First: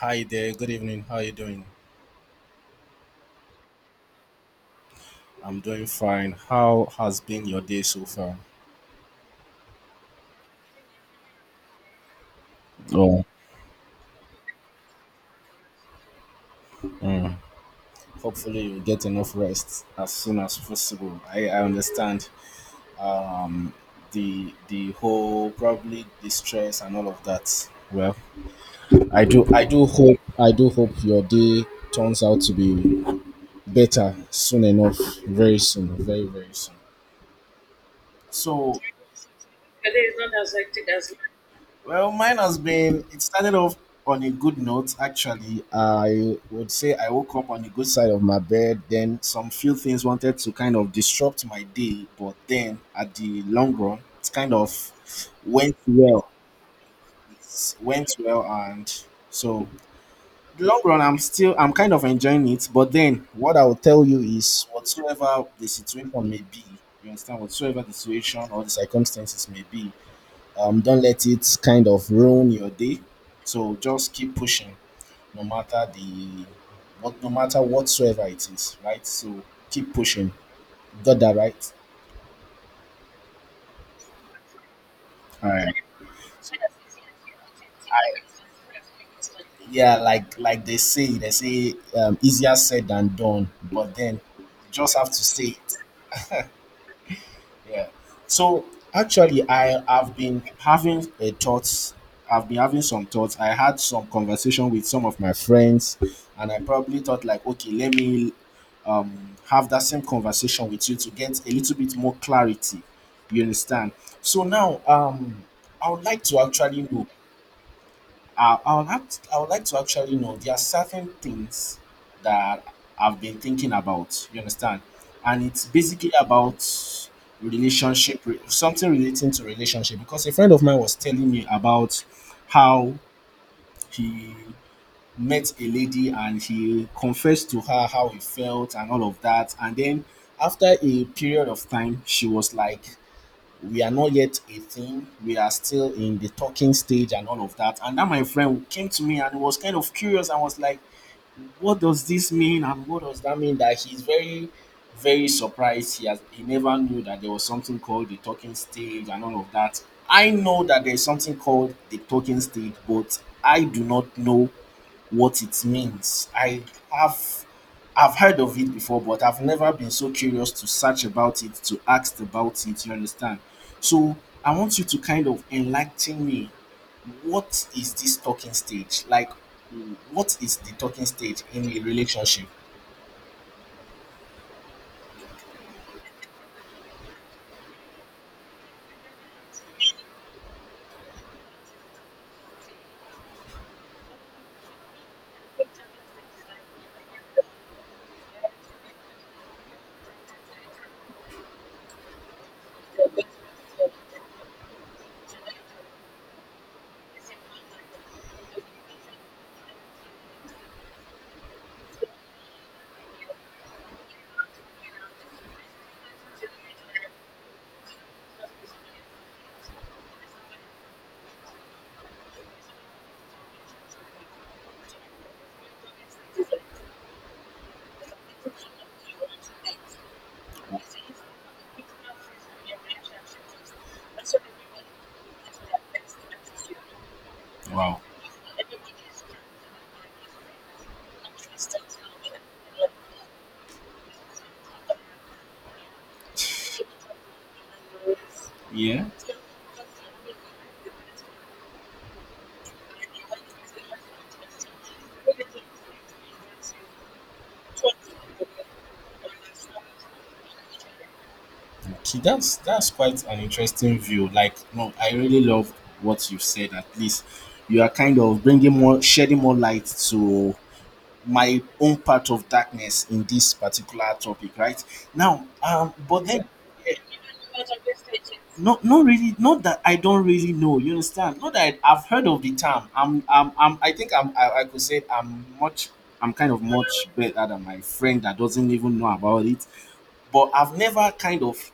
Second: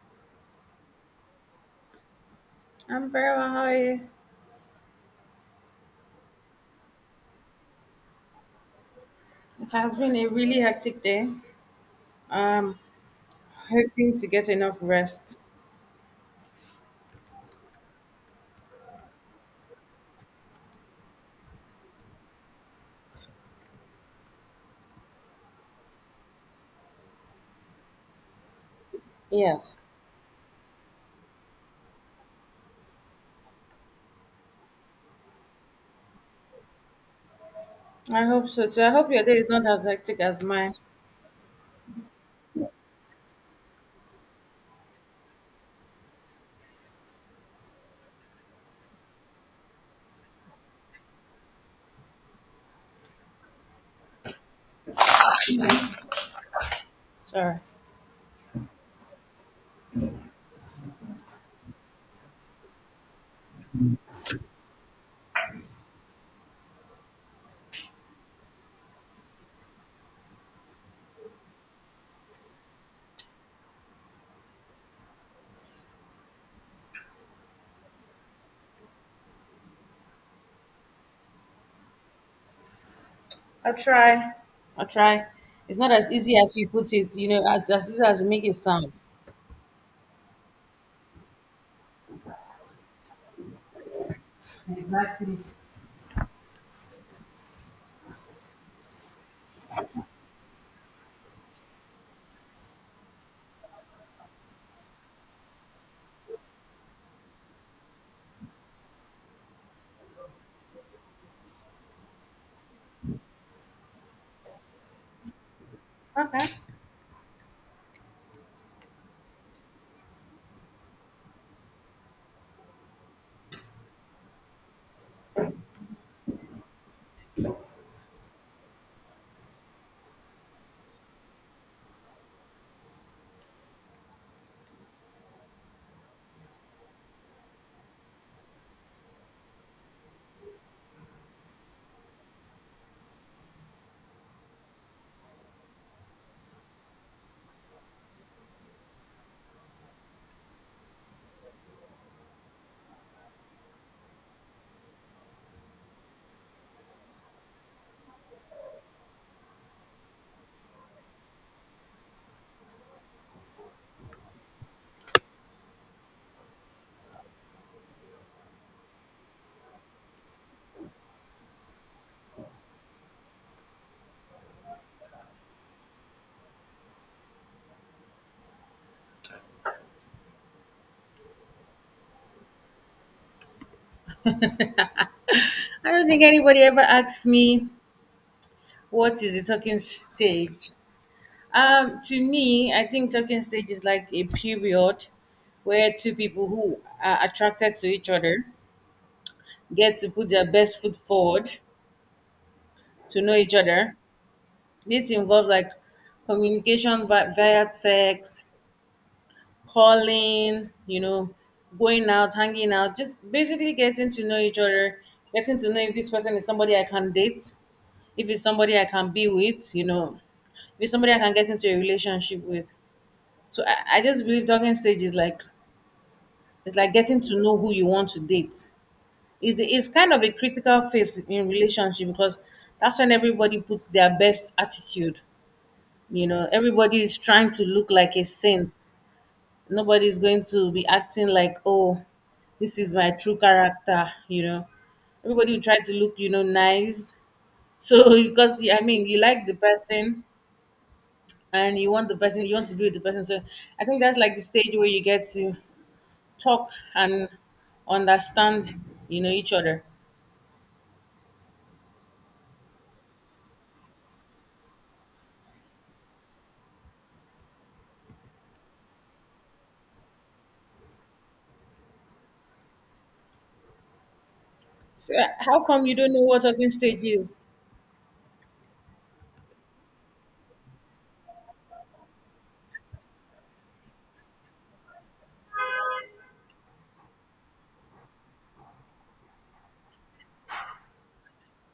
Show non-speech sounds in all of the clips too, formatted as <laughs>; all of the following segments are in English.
Hi there, good evening. How are you doing? I'm very well. How are you? I'm doing fine. How has been your day so far? It has been a really hectic day. I'm Oh, hoping to get enough rest. Mm. Hopefully, you get enough rest as soon as possible. I understand um, the whole probably the stress and all of that. Well, Yes, I do hope your day turns out to be better soon enough, very soon, very soon. I hope so So, too. I hope your day is not as hectic as mine. well, mine has been, it started off on a good note, actually. I would say I woke up on the good side of my bed. Then some few things wanted to kind of disrupt my day. But then at the long run, it kind of went well. Sorry. It went well. And so, the long run, I'm kind of enjoying it. But then what I will tell you is whatsoever the situation may be, you understand, whatsoever the situation or the circumstances may be, don't let it kind of ruin your day. So just keep pushing, no matter the no matter whatsoever it is, right? So keep pushing. Got that right? I'll try. I'll try. All right. It's not as easy as you put it, as easy as you make it sound. Yeah, like they say, easier said than done. But then, you just have to say it. Yeah. So actually, I have been having a thoughts. I've been having some thoughts. I had some conversation with some of my friends, and I probably thought like, okay, let me um, have that same conversation with you to get a little bit more clarity. You understand? So now, I would like to Okay. actually know I would act, I would like to actually know. There are certain things that I've been thinking about. You understand, and it's basically about relationship, something relating to relationship. Because a friend of mine was telling me about how he met a lady and he confessed to her how he felt and all of that, and then after a period of time, she was like, we are not yet 18, we are still in the talking stage and all of that. And then my friend came to me and was kind of curious. I was like, what does this mean and what does that mean? That he's very very surprised he has He never knew that there was something called the talking stage and all of that. I know that there's something called the talking stage, but I do not know what it means. Have I've heard of it before, but I've never been so curious to search about it, to ask about it, you understand? So I want you to kind of enlighten me. What is this talking stage? Like, what is the talking stage in a relationship? I don't think anybody ever asks me what is a talking stage. To me, I think talking stage is like a period where two people who are attracted to each other get to put their best foot forward to know each other. This involves like communication via text, calling, you know, going out, hanging out, just basically getting to know each other, getting to know if this person is somebody I can date, if it's somebody I can be with, you know, if it's somebody I can get into a relationship with. So I just believe talking stage is like it's like getting to know who you want to date is kind of a critical phase in relationship because that's when everybody puts their best attitude. You know, everybody is trying to look Wow. like a saint. Nobody is going to be acting like, oh, this is my true character. You know, everybody will try to look, you know, nice. So <laughs> because I Yeah. mean, you like the person and you want the person, you want to be with the person. So I think that's like the stage where you get to talk and understand, you know, each other. Okay, that's quite an interesting view. Like, no, I really love what you've said. At least you are kind of bringing more, shedding more light to my own part of darkness in this particular topic, right? So Now, how come you don't know but what then, talking eh, stage is? not really, not that I don't really know. You understand? Not that I, I've heard of the term. I think I could say I'm kind of much better than my friend that doesn't even know about it. But I've never kind of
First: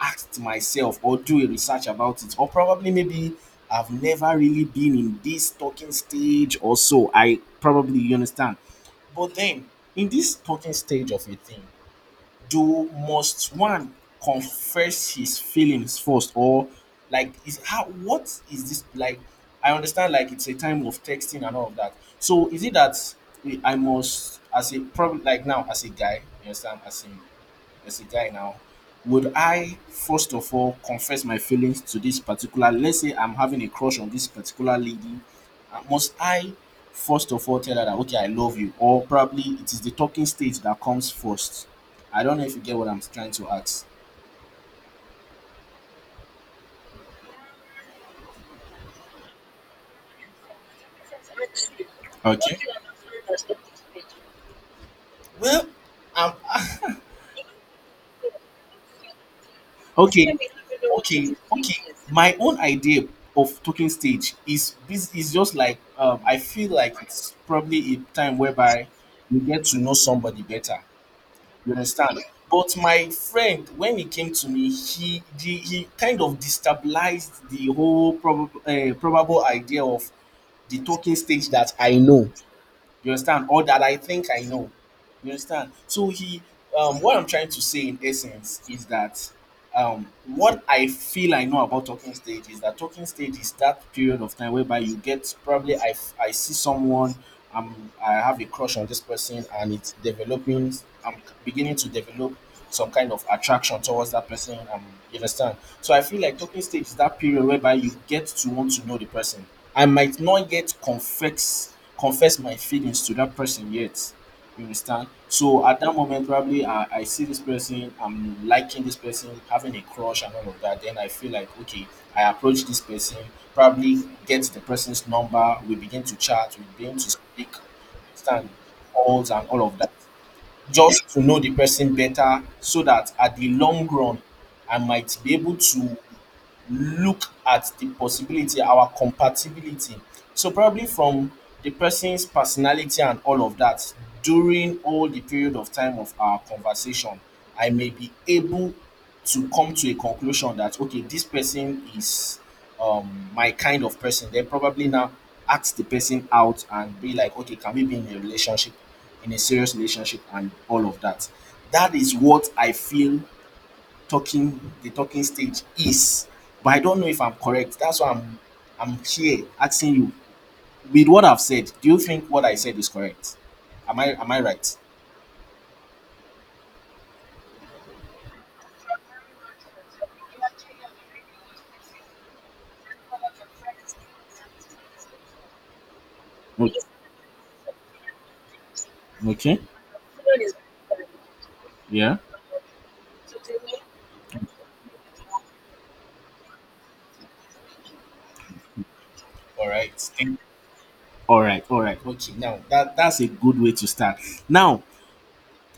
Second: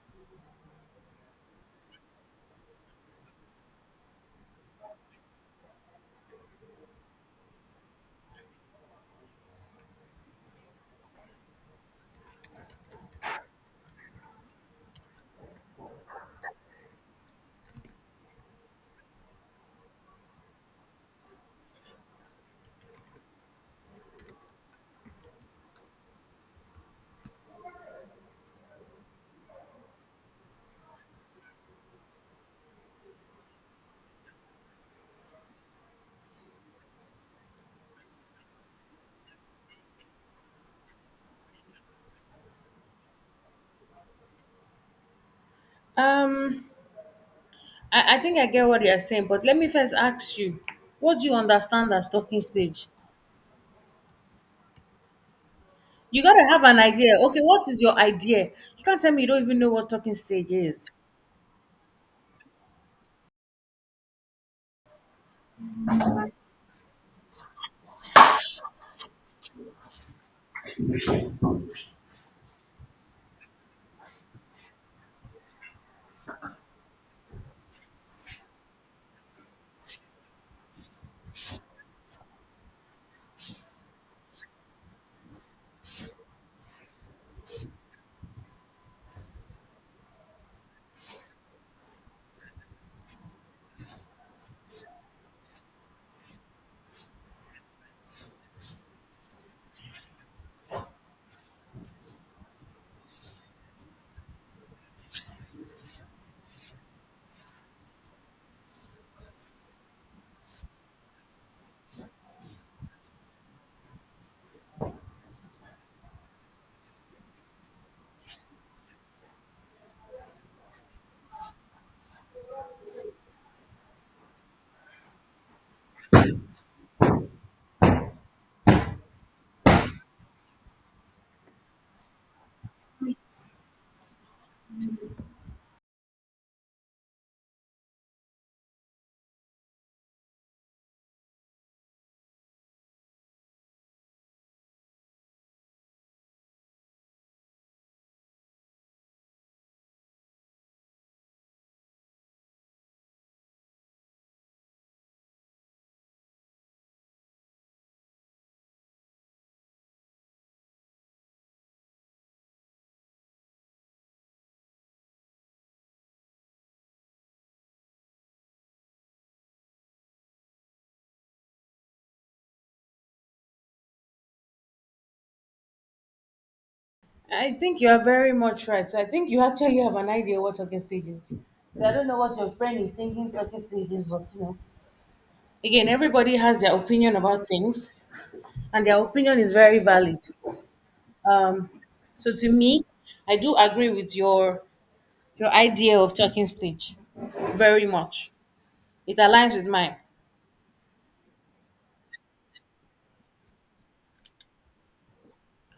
asked myself or do a research about it or probably maybe I've never really been in this talking stage or so I probably, you understand. But then in this talking stage of a thing, do must one confess his feelings first, or like, is how what is this like? I understand like it's a time of texting and all of that. So is it that eh, I must as a probably like now as a guy, you understand, as a guy now, would I first of all confess my feelings to this particular, let's say I'm having a crush on this particular lady, must I first of all tell her that okay, I love you, or probably it is the talking stage that comes first? I don't know if you get what I'm trying to ask. Um, I think I get what you're saying, but let me first ask you, what do you understand as talking Okay. stage? Well, You um, gotta have an idea. Okay, what is your idea? You can't tell me you don't even know what <laughs> talking okay, stage is. Okay. My own idea of talking stage is this is just like, I feel like it's probably a time whereby you get to know somebody better. You understand? But my friend, when he came to me, he kind of destabilized the whole probable probable idea of the talking stage that I know. You understand? Or that I think I know. You understand? So he, what I'm trying to say in essence is that what I feel I know about talking stage is that talking stage is that period of time whereby you get probably I see someone, um I have a crush on this person and it's developing. I'm beginning to develop some kind of attraction towards that person, you understand. So I feel like talking stage is that period whereby you get to want to know the person. I might not yet confess my feelings to that person yet, you understand? So at that moment, probably I see this person, I'm liking this person, having a crush and all of that. Then I feel like, okay, I approach this person, probably get the person's number, we begin to chat, we begin to speak, understand, calls and all of that. Just to know the person better so that at the long run, I might be able to look at the possibility, our compatibility. So probably from the person's personality and all of that, during all the period of time of our conversation, I may be able to come to a conclusion that okay, this person is my kind of person. Then probably now ask the person out and be like, okay, can we be in a relationship, in a serious relationship, and all of that. That is what I feel talking the talking stage is, but I don't know if I'm correct. That's why I'm here asking you. With what I've said, do you think what I said is correct? Am I right? I think you are very much right. So I think you actually have an idea what talking stage is. So I don't know what your friend is thinking talking stage is, but you know. Again, everybody has their opinion about things and their opinion is very valid. Um so to me, I do agree with your idea of talking stage very much. It aligns with all right mine. thank all right, okay, now that that's a good way to start. Now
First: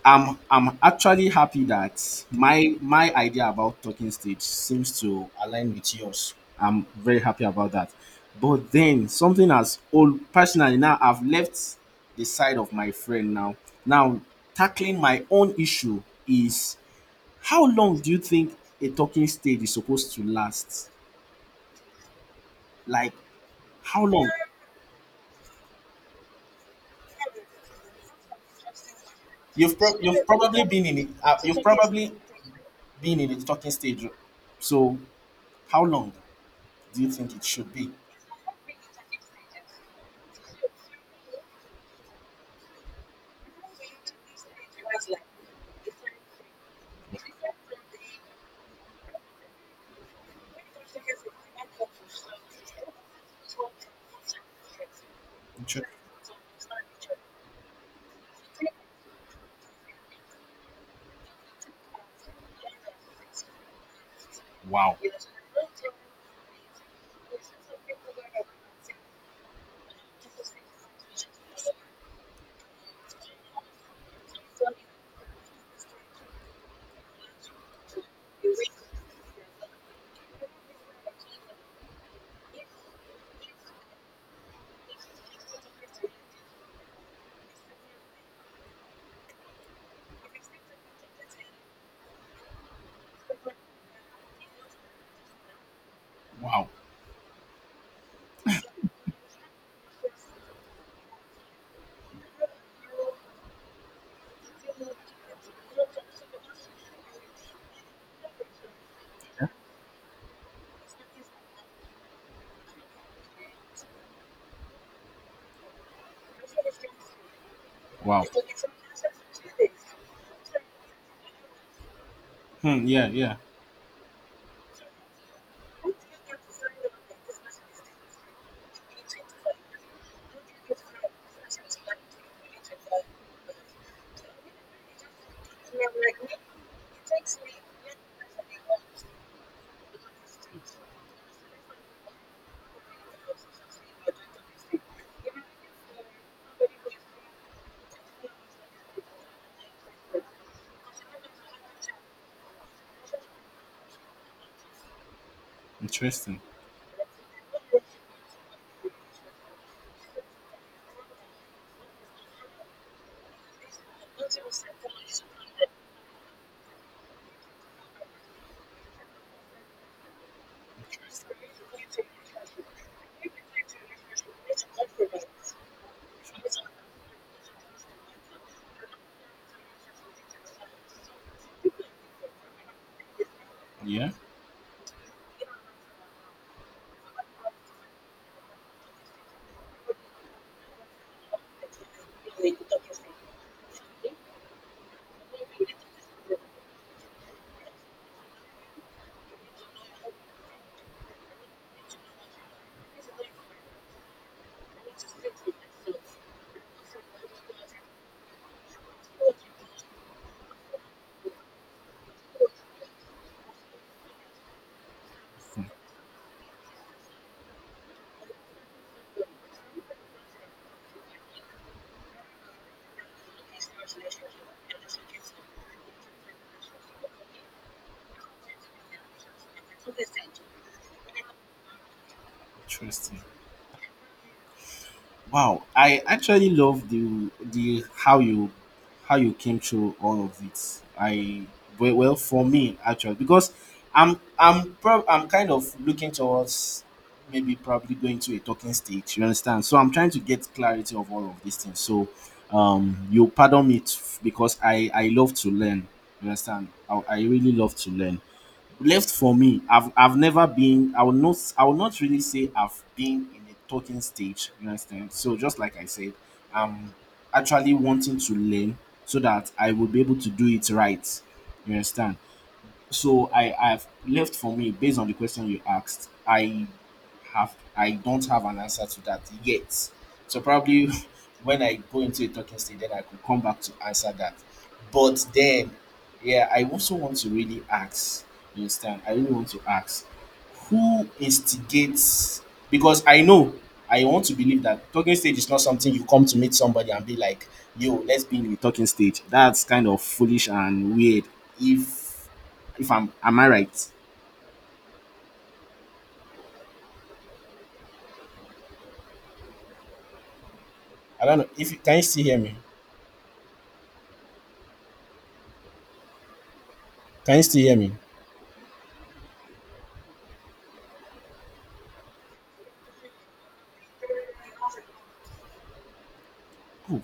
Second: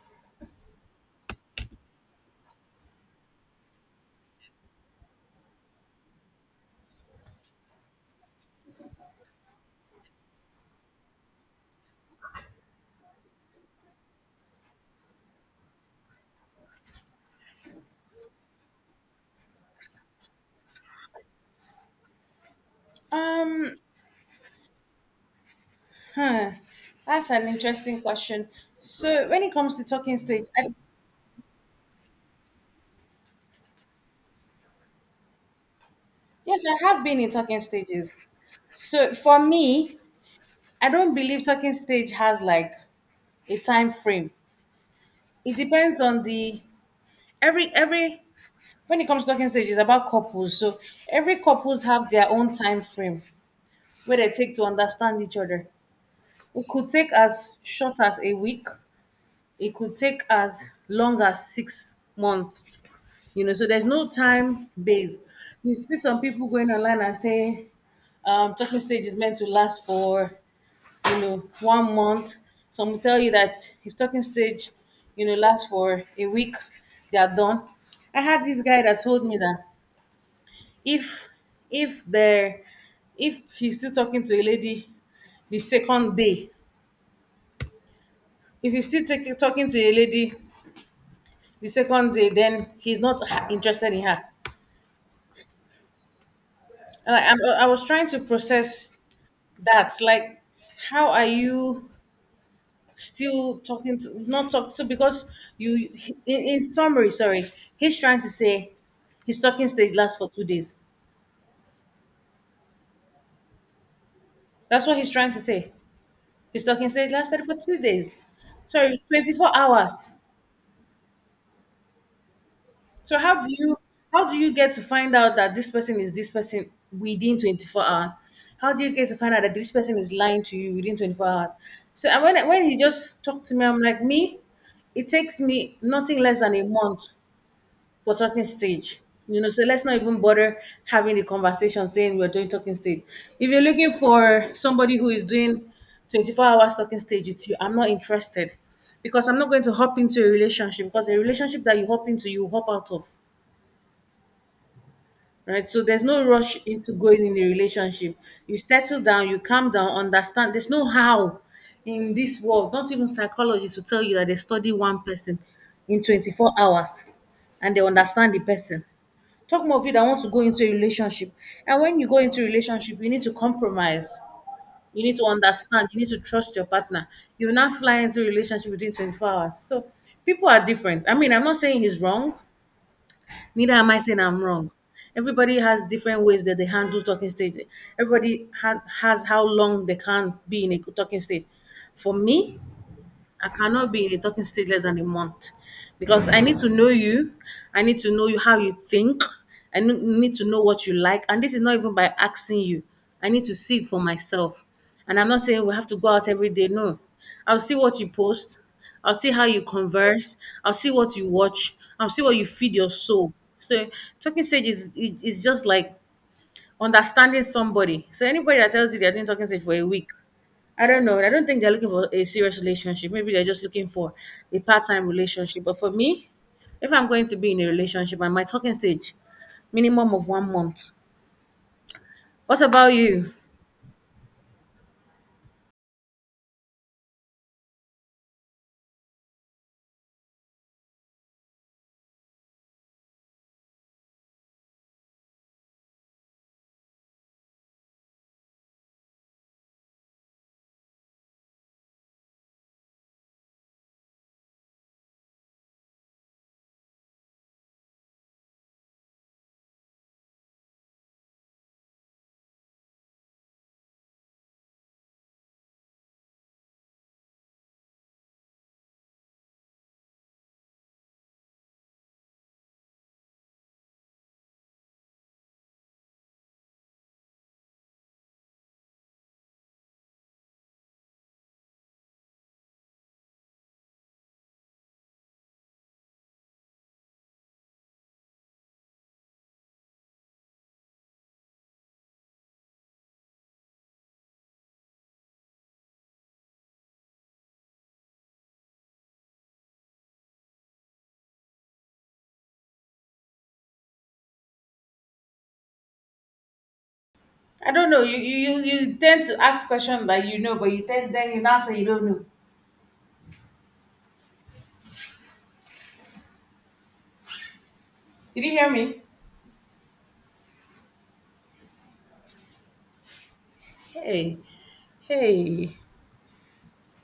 I'm actually happy that my idea about talking stage seems to align with yours. I'm very happy about that. But then something as old personally, now I've left the side of my friend now. Now tackling my own issue is, how long do you think a talking stage is supposed to last? Like, Um, how long? huh. That's an interesting question. So, when it You've comes to talking you've stage, probably been in it. You've probably been in the talking stage. So how long yes, I do have you been in think it talking should be? stages. So, for me, I don't believe talking stage has like a time frame. It depends on the every when it comes to talking stage, it's about couples. So, every couples have their own time frame where they take to understand each other. It It could take as short as a week, it could take as long as 6 months. You know, so there's no time Wow. base. You see some people going online and say, talking stage is meant to last for, you know, 1 month. Some will tell you that if talking stage, you know, lasts for a week, they are done. I had this guy that told me that if if there if he's still talking to a lady the second day, if he's still taking talking to a lady the second day, then he's not interested in her. Wow. And I was trying to process that, like how are you still talking to not talk to because you in summary, sorry, he's trying to say his talking stage lasts for 2 days. That's what he's trying to say. His talking stage lasted for 2 days, Wow. sorry, 24 hours. Hmm, yeah, So yeah. How do you get to find out that this person is this person within 24 hours? How do you get to find out that this person is lying to you within 24 hours? So and when he just talked to me, I'm like, me, it takes me nothing less than a month for talking stage. You know, so let's not even bother having the conversation saying we're doing talking stage. If you're looking for somebody who is doing 24 hours talking stage with you, I'm not interested, because I'm not going to hop into a relationship, because a relationship that you hop into, you hop out of, right? So there's no Interesting. rush into going in a relationship. You settle down, you calm down, understand. There's no how in this world. Not even psychologists will tell you that they study one person in 24 hours and they understand the person. Talk more of you that want to go into a relationship. And when you go into a relationship, you need to compromise. You need to understand. You need to trust your partner. You will not fly into a relationship within 24 hours. So people are different. I mean, I'm not saying he's wrong. Neither am I Yeah. saying I'm wrong. Everybody has different ways that they handle talking stage. Everybody has how long they can be in a talking stage. For me, I cannot be in a talking stage less than a month because I need to know you. I need to know you how you think. Need to know what you like. And this is not even by asking you. I need to see it for myself. And I'm not saying we have to go out every day. No. I'll see what you post. I'll see how you converse. I'll see what you watch. I'll see what you feed your soul. So talking stage is Hmm. just like understanding somebody. So anybody that tells you they're doing talking stage for a week, I don't know. I don't think they're looking for a serious relationship. Maybe they're just looking for a part-time relationship. But for me, if I'm going to be in a relationship, I'm at my talking stage, minimum of 1 month. What about Interesting. you? Wow, I actually love the how you came through all of it. I well, well for me actually, because I'm kind of looking towards maybe probably going to a talking stage. You understand? So I'm trying to get clarity of all of these things. So you pardon me because I love to learn. You understand? I really love to learn. Left for me, I've never been, I will not really say I've been in a talking stage, you understand? So just like I said, I'm actually wanting to learn so that I will be able to do it right, you understand? So I've left for me based on the question you asked, I don't have an answer to that yet. So probably <laughs> when I go into a talking stage, then I could come back to answer that. But then yeah, I also want to really ask, you understand, I really want to ask, who instigates? Because I know, I want to believe that talking stage is not something you come to meet somebody and be like, yo, let's be in the talking stage. That's kind of foolish and weird. if if I'm, am I right? I don't know. You tend to ask questions that you know, but you tend I then don't you know now if you say you can you don't still know. hear me. Can you still hear me? Did you hear me? Hey, hey. Oh,